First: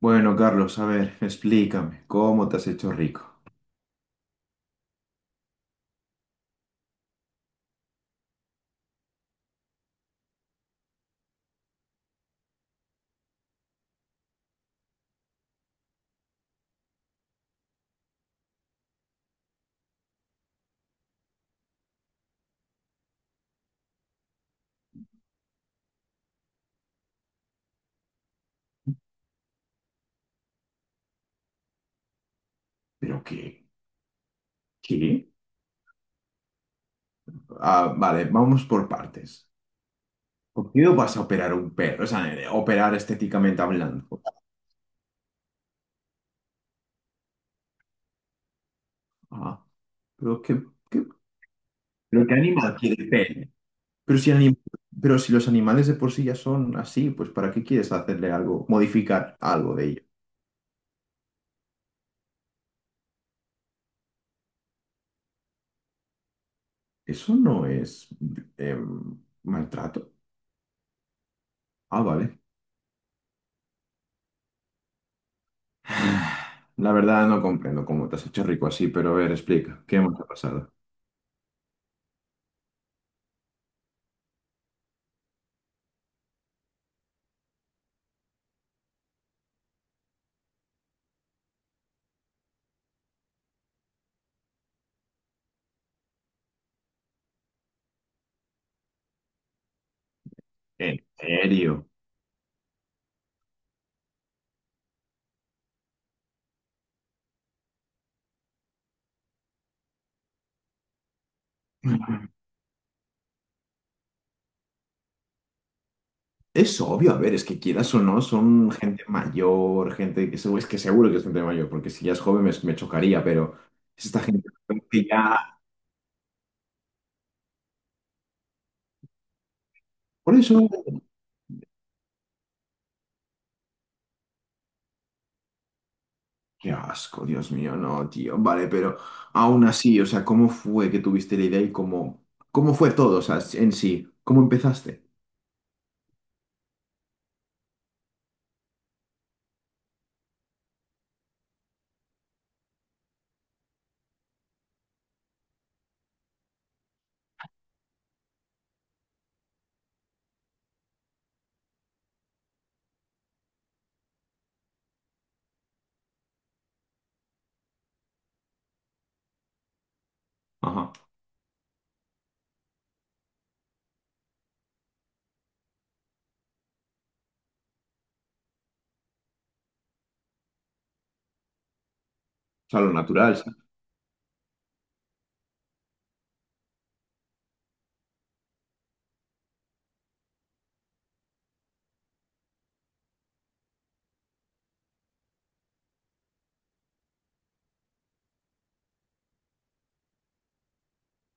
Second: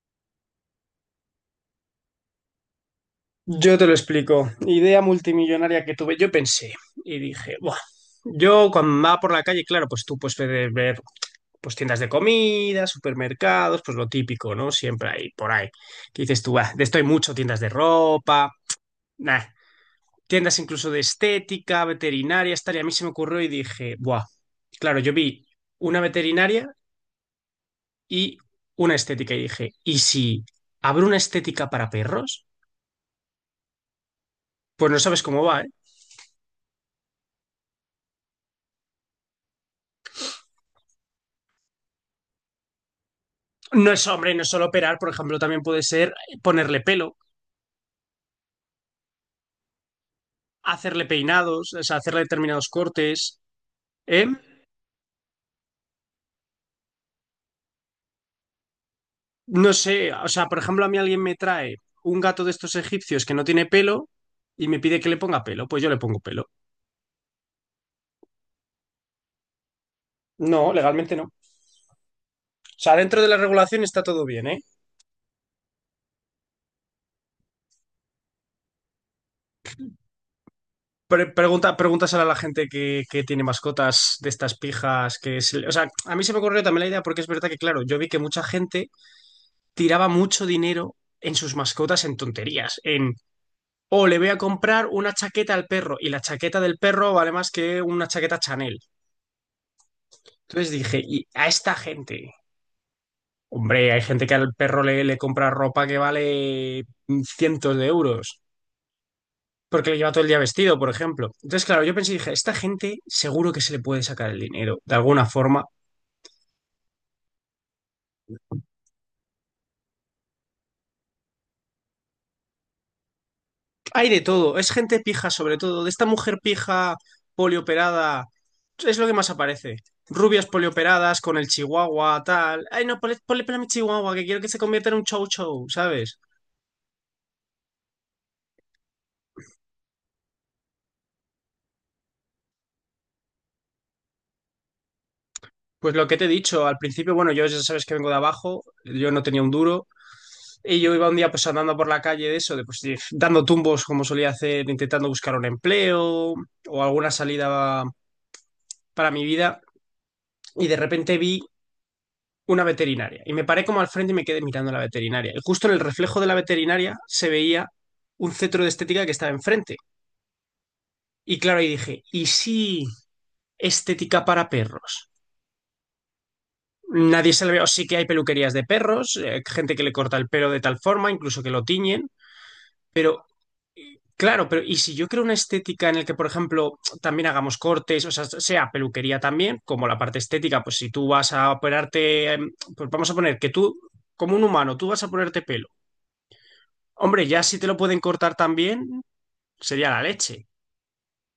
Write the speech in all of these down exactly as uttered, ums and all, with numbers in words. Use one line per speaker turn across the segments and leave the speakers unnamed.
Bueno, Carlos, a ver, explícame, ¿cómo te has hecho rico?
Yo te lo explico. Idea multimillonaria que tuve. Yo pensé y dije, buah. Yo cuando va por la calle, claro, pues tú pues, puedes ver, ver, pues tiendas de comida, supermercados, pues lo típico, ¿no? Siempre hay por ahí. Que dices tú, ah, de esto hay mucho, tiendas de ropa, nah, tiendas incluso de estética, veterinaria, tal. Y a mí se me ocurrió y dije, buah. Claro, yo vi una veterinaria y una estética y dije, ¿y si abro una estética para perros?
¿Pero qué?
Pues no sabes
¿Qué?
cómo va, ¿eh?
Ah, vale, vamos por partes. ¿Por qué no vas a operar un perro? O sea, eh, operar estéticamente
No es
hablando.
hombre, no es solo operar, por ejemplo, también puede ser ponerle pelo,
Ah, pero qué,
hacerle
qué-
peinados, o sea, hacerle
¿pero qué
determinados
animal quiere
cortes.
pene? Pero
¿Eh?
si, anim- pero si los animales de por sí ya son así, pues ¿para qué quieres hacerle algo, modificar
No
algo de ello?
sé, o sea, por ejemplo, a mí alguien me trae un gato de estos egipcios que no tiene pelo y me pide que le ponga pelo, pues yo le pongo pelo.
Eso no es em, maltrato.
No, legalmente no. O
Ah, vale.
sea, dentro de la regulación está todo bien, ¿eh?
La verdad no comprendo cómo te has hecho rico así, pero a ver, explica, ¿qué más ha pasado?
Pre- pregunta, pregúntaselo a la gente que, que tiene mascotas de estas pijas que se le... O sea, a mí se me ocurrió también la idea porque es verdad que, claro, yo vi que mucha gente tiraba mucho dinero en sus mascotas en tonterías, en... O le voy a comprar una chaqueta al perro y la chaqueta del perro vale más que una chaqueta Chanel. Entonces dije,
¿En
y a esta
serio?
gente, hombre, hay gente que al perro le, le compra ropa que vale mm, cientos de euros porque le lleva todo el día vestido, por ejemplo. Entonces, claro, yo pensé, dije, esta gente seguro que se le puede sacar el dinero de alguna forma.
Es obvio, a ver, es que quieras o no, son gente mayor, gente que seguro, es que seguro que es gente mayor, porque si ya es joven me, me chocaría, pero es
Hay de
esta gente
todo, es gente
que
pija sobre
ya...
todo, de esta mujer pija polioperada, es lo que más aparece.
Por
Rubias
eso...
polioperadas con el chihuahua, tal. Ay, no, ponle, ponle pelo a mi chihuahua, que quiero que se convierta en un chow chow, ¿sabes?
Qué asco, Dios mío, no, tío. Vale, pero aún así, o sea, ¿cómo fue que tuviste la idea y cómo, cómo fue todo, o sea, en sí? ¿Cómo empezaste?
Pues lo que te he dicho, al principio, bueno, yo ya sabes que vengo de abajo, yo no tenía un duro, y yo iba un día pues andando por la calle de eso, de, pues de- dando tumbos como solía hacer, intentando buscar un empleo o alguna salida para mi vida, y de repente vi una veterinaria. Y me paré como al frente y me quedé mirando a la veterinaria. Y justo en el reflejo de la veterinaria se veía un centro de estética que estaba enfrente.
Ajá. O
Y claro, ahí dije, ¿y si estética para perros? Nadie se le ve, o sí que hay peluquerías de perros, eh, gente que le corta el pelo de tal forma, incluso que lo tiñen,
sea, lo
pero
natural.
eh, claro, pero ¿y si yo creo una estética en la que, por ejemplo, también hagamos cortes, o sea, sea peluquería también, como la parte estética, pues si tú vas a operarte, eh, pues vamos a poner que tú, como un humano, tú vas a ponerte pelo. Hombre, ya si te lo pueden cortar también, sería la leche.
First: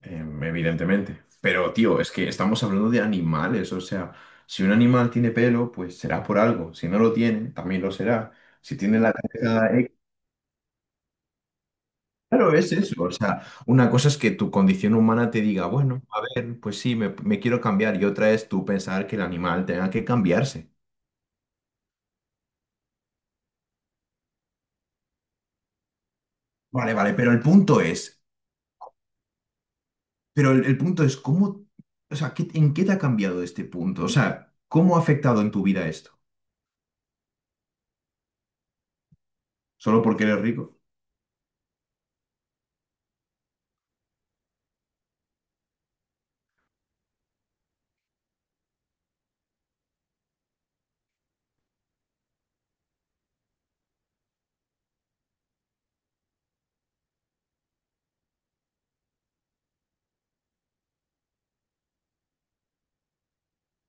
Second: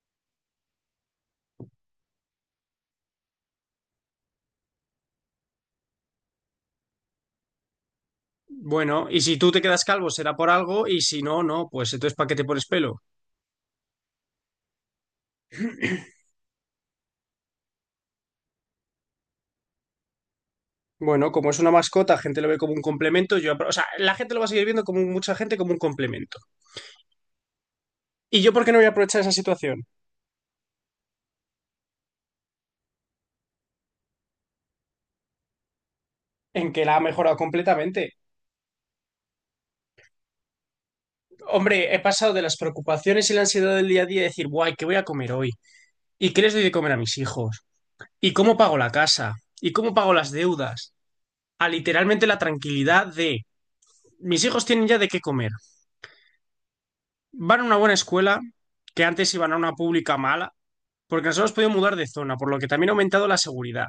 Em, evidentemente. Pero, tío, es que estamos hablando de animales, o sea, si un animal tiene pelo, pues será por algo. Si no lo tiene, también lo será. Si tiene
Bueno,
la
y si tú te
cabeza...
quedas
eh,
calvo será por algo, y si no, no, pues entonces ¿para qué te
claro,
pones
es
pelo?
eso. O sea, una cosa es que tu condición humana te diga, bueno, a ver, pues sí, me, me quiero cambiar. Y otra es tú pensar que el animal tenga que cambiarse.
Bueno, como es una mascota, la gente lo ve como un complemento, yo, apro- o sea, la gente lo va a seguir viendo como un... mucha gente como un complemento.
Vale, vale, pero el punto es,
¿Y yo por qué no voy a aprovechar esa situación?
pero el, el punto es, ¿cómo, o sea, ¿qué- en qué te ha cambiado este punto? O sea, ¿cómo ha afectado en tu vida esto?
En que la ha mejorado completamente.
¿Solo porque eres rico?
Hombre, he pasado de las preocupaciones y la ansiedad del día a día de decir, guay, ¿qué voy a comer hoy? ¿Y qué les doy de comer a mis hijos? ¿Y cómo pago la casa? ¿Y cómo pago las deudas? A literalmente la tranquilidad de mis hijos tienen ya de qué comer. Van a una buena escuela, que antes iban a una pública mala, porque nos hemos podido mudar de zona, por lo que también ha aumentado la seguridad.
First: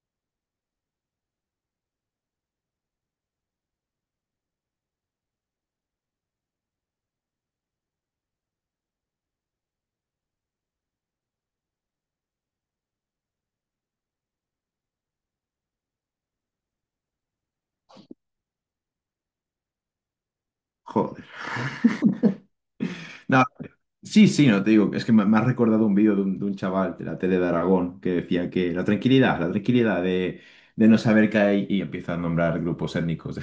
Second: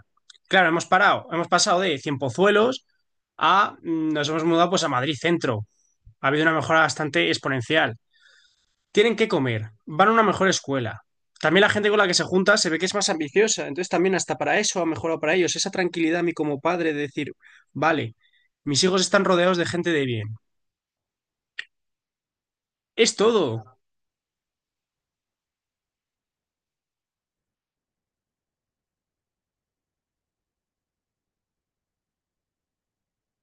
Claro, hemos parado, hemos pasado de Cien Pozuelos a... mm, nos hemos mudado pues a Madrid Centro. Ha habido una mejora bastante exponencial. Tienen que comer, van a una mejor escuela. También la gente con la que se junta se ve que es más ambiciosa, entonces también hasta para eso ha mejorado para ellos. Esa tranquilidad a mí como padre de decir, vale, mis hijos están rodeados de gente de bien.
Joder.
Es
No,
todo.
sí, sí, no te digo, es que me, me has recordado un vídeo de un, de un chaval de la tele de Aragón que decía que la tranquilidad, la tranquilidad de, de no saber qué hay y empieza a nombrar grupos étnicos de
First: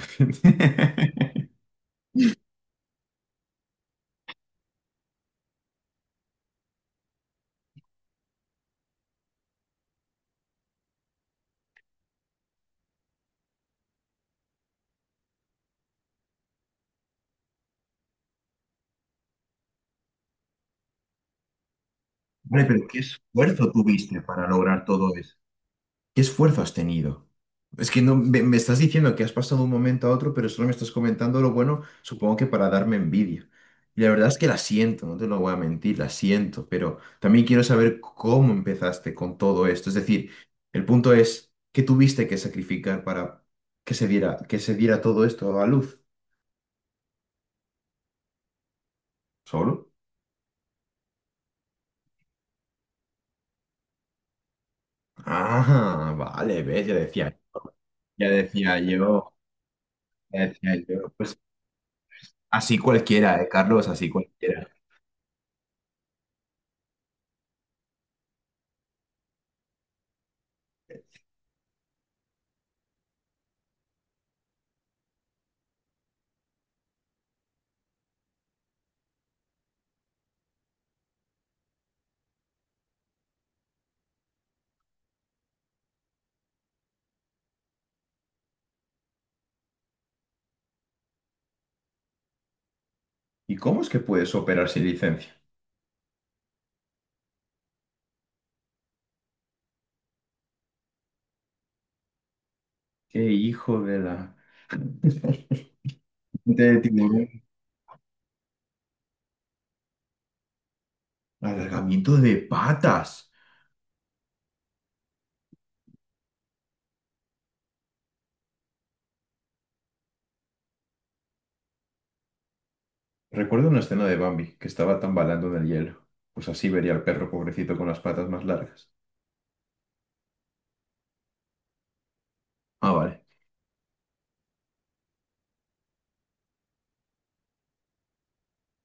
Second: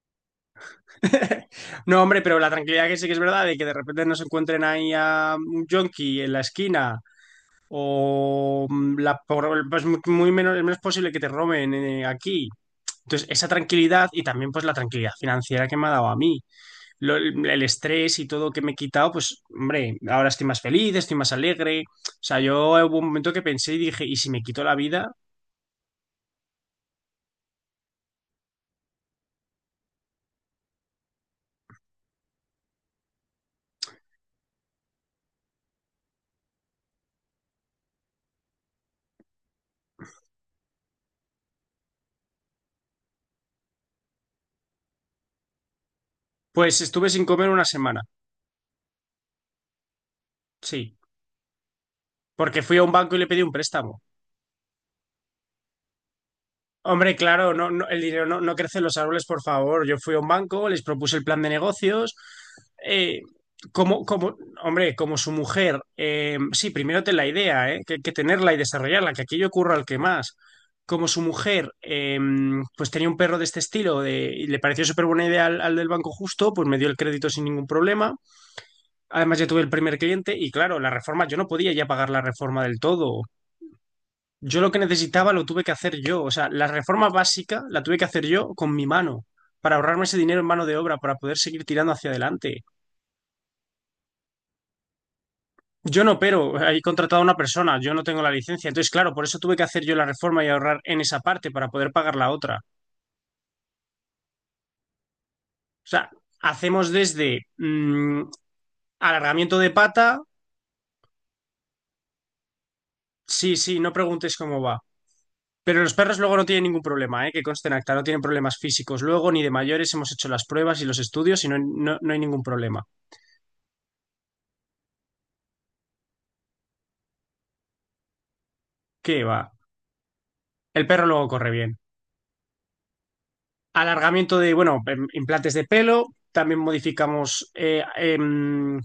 gente.
No, hombre, pero la tranquilidad que sí que es verdad de que de repente no se encuentren ahí a un yonki en la esquina o... mm, la, por- pues muy muy menos, es menos posible que te roben eh, aquí. Entonces, esa tranquilidad y también pues la tranquilidad financiera que me ha dado a mí, Lo- el, el estrés y todo que me he quitado, pues hombre, ahora estoy más feliz, estoy más alegre. O sea,
Hombre,
yo
pero
hubo
qué
un momento que
esfuerzo
pensé y dije, ¿y
tuviste
si me
para
quito la
lograr
vida?
todo eso. ¿Qué esfuerzo has tenido? Es que no me, me estás diciendo que has pasado de un momento a otro, pero solo me estás comentando lo bueno, supongo que para darme envidia. Y la verdad es que la siento, no te lo voy a mentir, la siento, pero también quiero saber cómo empezaste con todo esto. Es decir, el punto es, ¿qué tuviste que sacrificar para que se diera, que se diera todo esto a luz?
Pues estuve sin comer una semana,
¿Solo?
sí, porque fui a un banco y le pedí un préstamo.
Ah, vale, ves, ya
Hombre,
decía,
claro, no, no- el dinero
ya
no, no crece
decía
en los árboles,
yo,
por favor. Yo fui a un
ya
banco,
decía
les
yo.
propuse el
Pues
plan de negocios.
así
eh,
cualquiera, eh, Carlos,
como,
así
como,
cualquiera.
hombre, como su mujer, eh, sí, primero ten la idea, eh, que que tenerla y desarrollarla, que aquello ocurra al que más. Como su mujer, eh, pues tenía un perro de este estilo de- y le pareció súper buena idea al, al del banco justo, pues me dio el crédito sin ningún problema. Además, ya tuve el primer cliente y claro, la reforma, yo no podía ya pagar la reforma del todo. Yo lo que necesitaba lo tuve que hacer yo. O sea, la reforma básica la tuve que hacer yo con mi mano, para ahorrarme ese dinero en mano de obra, para poder seguir tirando hacia adelante.
¿Y cómo es que puedes operar sin licencia?
Yo no, pero he contratado a una persona, yo no tengo la licencia. Entonces, claro, por eso tuve que hacer yo la reforma y ahorrar en esa parte para poder pagar la otra. O
¡Qué hijo de la...
sea,
de
hacemos
tiburón!
desde mm, alargamiento de pata,
Alargamiento de patas.
sí, sí, no preguntes cómo va. Pero los perros luego no tienen ningún problema, ¿eh? Que conste en acta, no tienen problemas físicos. Luego, ni de mayores, hemos hecho las pruebas y los estudios y no, no no hay ningún problema.
Recuerdo una escena de Bambi que estaba tambalando en el hielo. Pues así vería al perro pobrecito con las patas más largas.
¿Qué va? El perro luego corre bien.
Ah, vale.
Alargamiento de, bueno, em- implantes de pelo. También modificamos, eh, em,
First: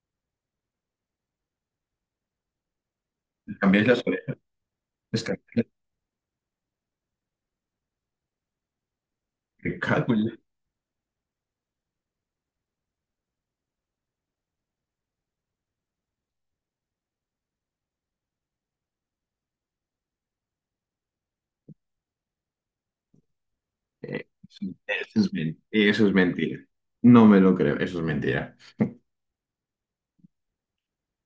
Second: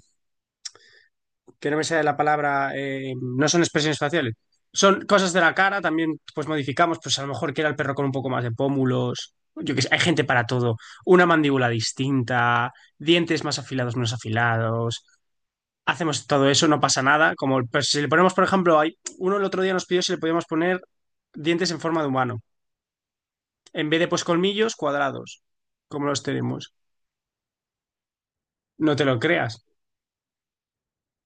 que no me sale la palabra, em, no
Le
son
cambiáis
expresiones
las
faciales.
orejas.
Son
Les
cosas de
cambiáis
la
las-
cara, también pues modificamos, pues a lo mejor quiera el perro con un poco más de pómulos. Yo
Me
qué sé, hay
cago
gente
en la-
para todo. Una mandíbula distinta, dientes más afilados, menos afilados. Hacemos todo eso, no pasa nada. Como el- pues, si le ponemos, por ejemplo, hay, uno el otro día nos pidió si le podíamos poner dientes en forma de humano, en vez de pues
Eh,
colmillos
Eso es
cuadrados,
men-
como
eso es
los
mentira.
tenemos.
No me lo creo. Eso es mentira.
No te lo creas.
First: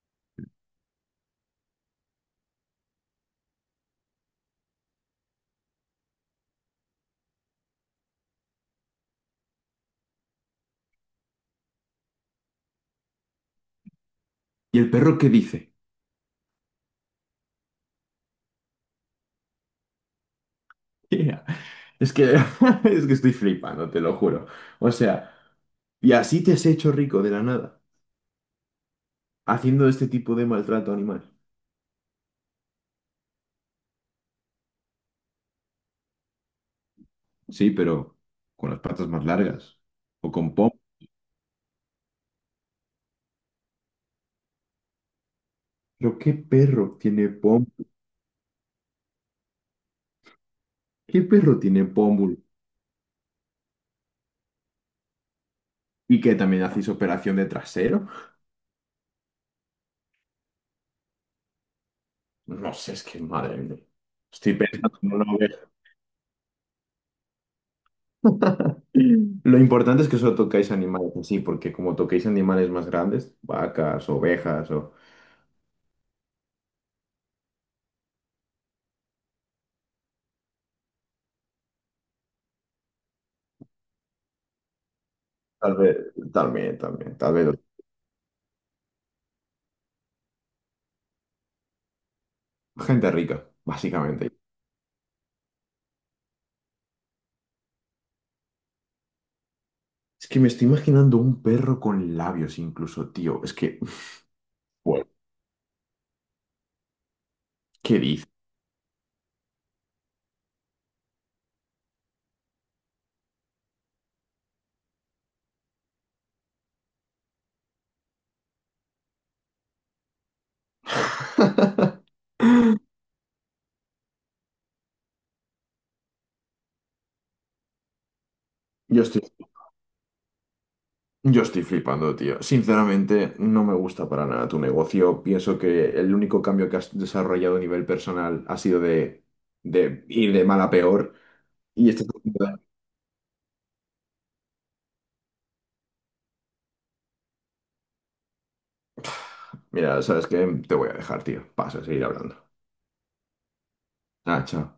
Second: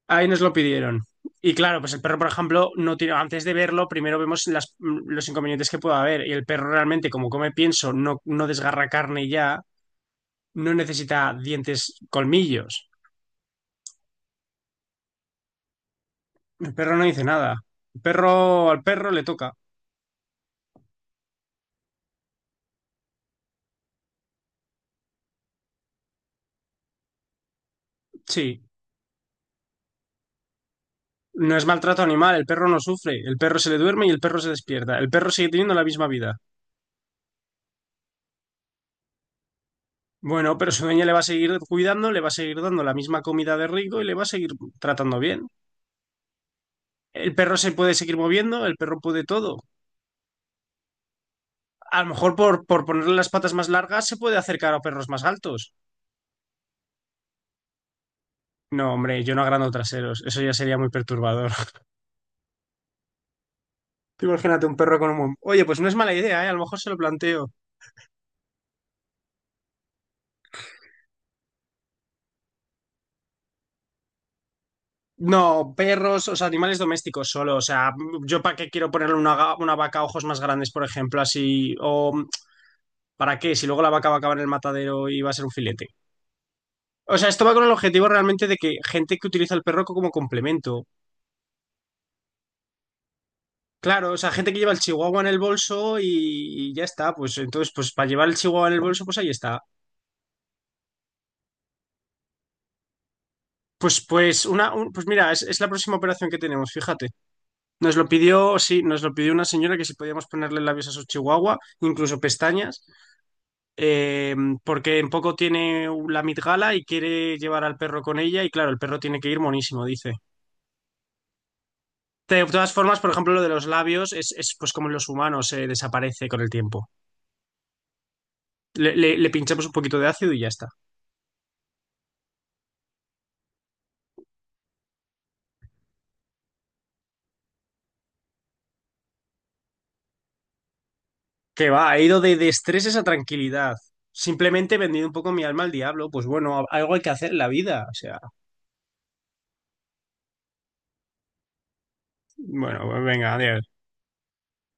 Ahí nos lo pidieron. Y claro, pues el perro, por ejemplo, no tiene, antes de verlo, primero vemos las- los inconvenientes que pueda haber. Y el perro realmente, como come pienso, no, no desgarra carne ya, no necesita dientes, colmillos.
¿Y el perro qué dice?
El perro no dice nada. El perro, al perro le toca.
Yeah. Es que, es que estoy flipando, te lo juro. O sea, y así te has hecho rico de la nada,
Sí.
haciendo este tipo de maltrato animal.
No es maltrato animal, el perro no sufre. El perro se le duerme y el perro se despierta. El perro sigue teniendo la misma vida.
Sí, pero con las patas más largas o con
Bueno,
pom.
pero su dueña le va a seguir cuidando, le va a seguir dando la misma comida de rico y le va a seguir tratando bien.
Pero ¿qué perro tiene
El perro
pom?
se puede seguir moviendo, el perro puede todo.
¿Qué perro tiene
A lo mejor
pómulo?
por, por ponerle las patas más largas se puede acercar a perros más altos.
¿Y que también hacéis operación de trasero?
No, hombre, yo no agrando traseros, eso ya sería muy perturbador.
No sé, es que madre mía.
Tú
Estoy
imagínate un perro
pensando
con
en
un...
una
buen... Oye,
oveja.
pues no es mala idea, ¿eh? A lo mejor se lo planteo.
Lo importante es que solo tocáis animales así, porque como toquéis animales más grandes, vacas, ovejas, o
No, perros, o sea, animales domésticos solo. O sea, yo para qué quiero ponerle una, ga- una vaca a ojos más grandes, por ejemplo, así. O ¿para qué? Si luego la vaca va a acabar en el matadero y va a ser un
tal
filete.
vez, también,
O
también,
sea,
tal
esto
vez
va con el objetivo realmente de que gente que utiliza el perro como complemento.
gente rica,
Claro, o sea,
básicamente.
gente que lleva el chihuahua en el bolso y, y ya está. Pues entonces, pues para llevar el chihuahua en el bolso, pues ahí está.
Es que me estoy imaginando un perro con labios incluso, tío. Es que,
Pues, pues, una, un- pues
bueno,
mira, es, es la próxima operación que tenemos, fíjate. Nos
¿qué
lo
dices?
pidió, sí, nos lo pidió una señora que si podíamos ponerle labios a su chihuahua, incluso pestañas, eh, porque en poco tiene la mitgala y quiere llevar al perro con ella y claro, el perro tiene que ir monísimo, dice. De todas formas, por ejemplo, lo de los labios es, es, pues como en los humanos, eh, desaparece con el tiempo. Le,
Yo
le-
estoy,
le pinchamos un poquito de ácido y ya está.
yo estoy flipando, tío. Sinceramente, no me gusta para nada tu negocio. Pienso que el único cambio que has desarrollado a nivel personal ha sido de, de ir de mal a peor.
Que va,
Y
he
estás
ido de, de
haciendo-
estreses a tranquilidad. Simplemente he vendido un poco mi alma al diablo. Pues bueno, algo hay que hacer en la vida. O sea,
Mira, ¿sabes qué? Te voy a dejar, tío. Pasa a seguir hablando.
bueno, pues venga, adiós.
Ah, chao.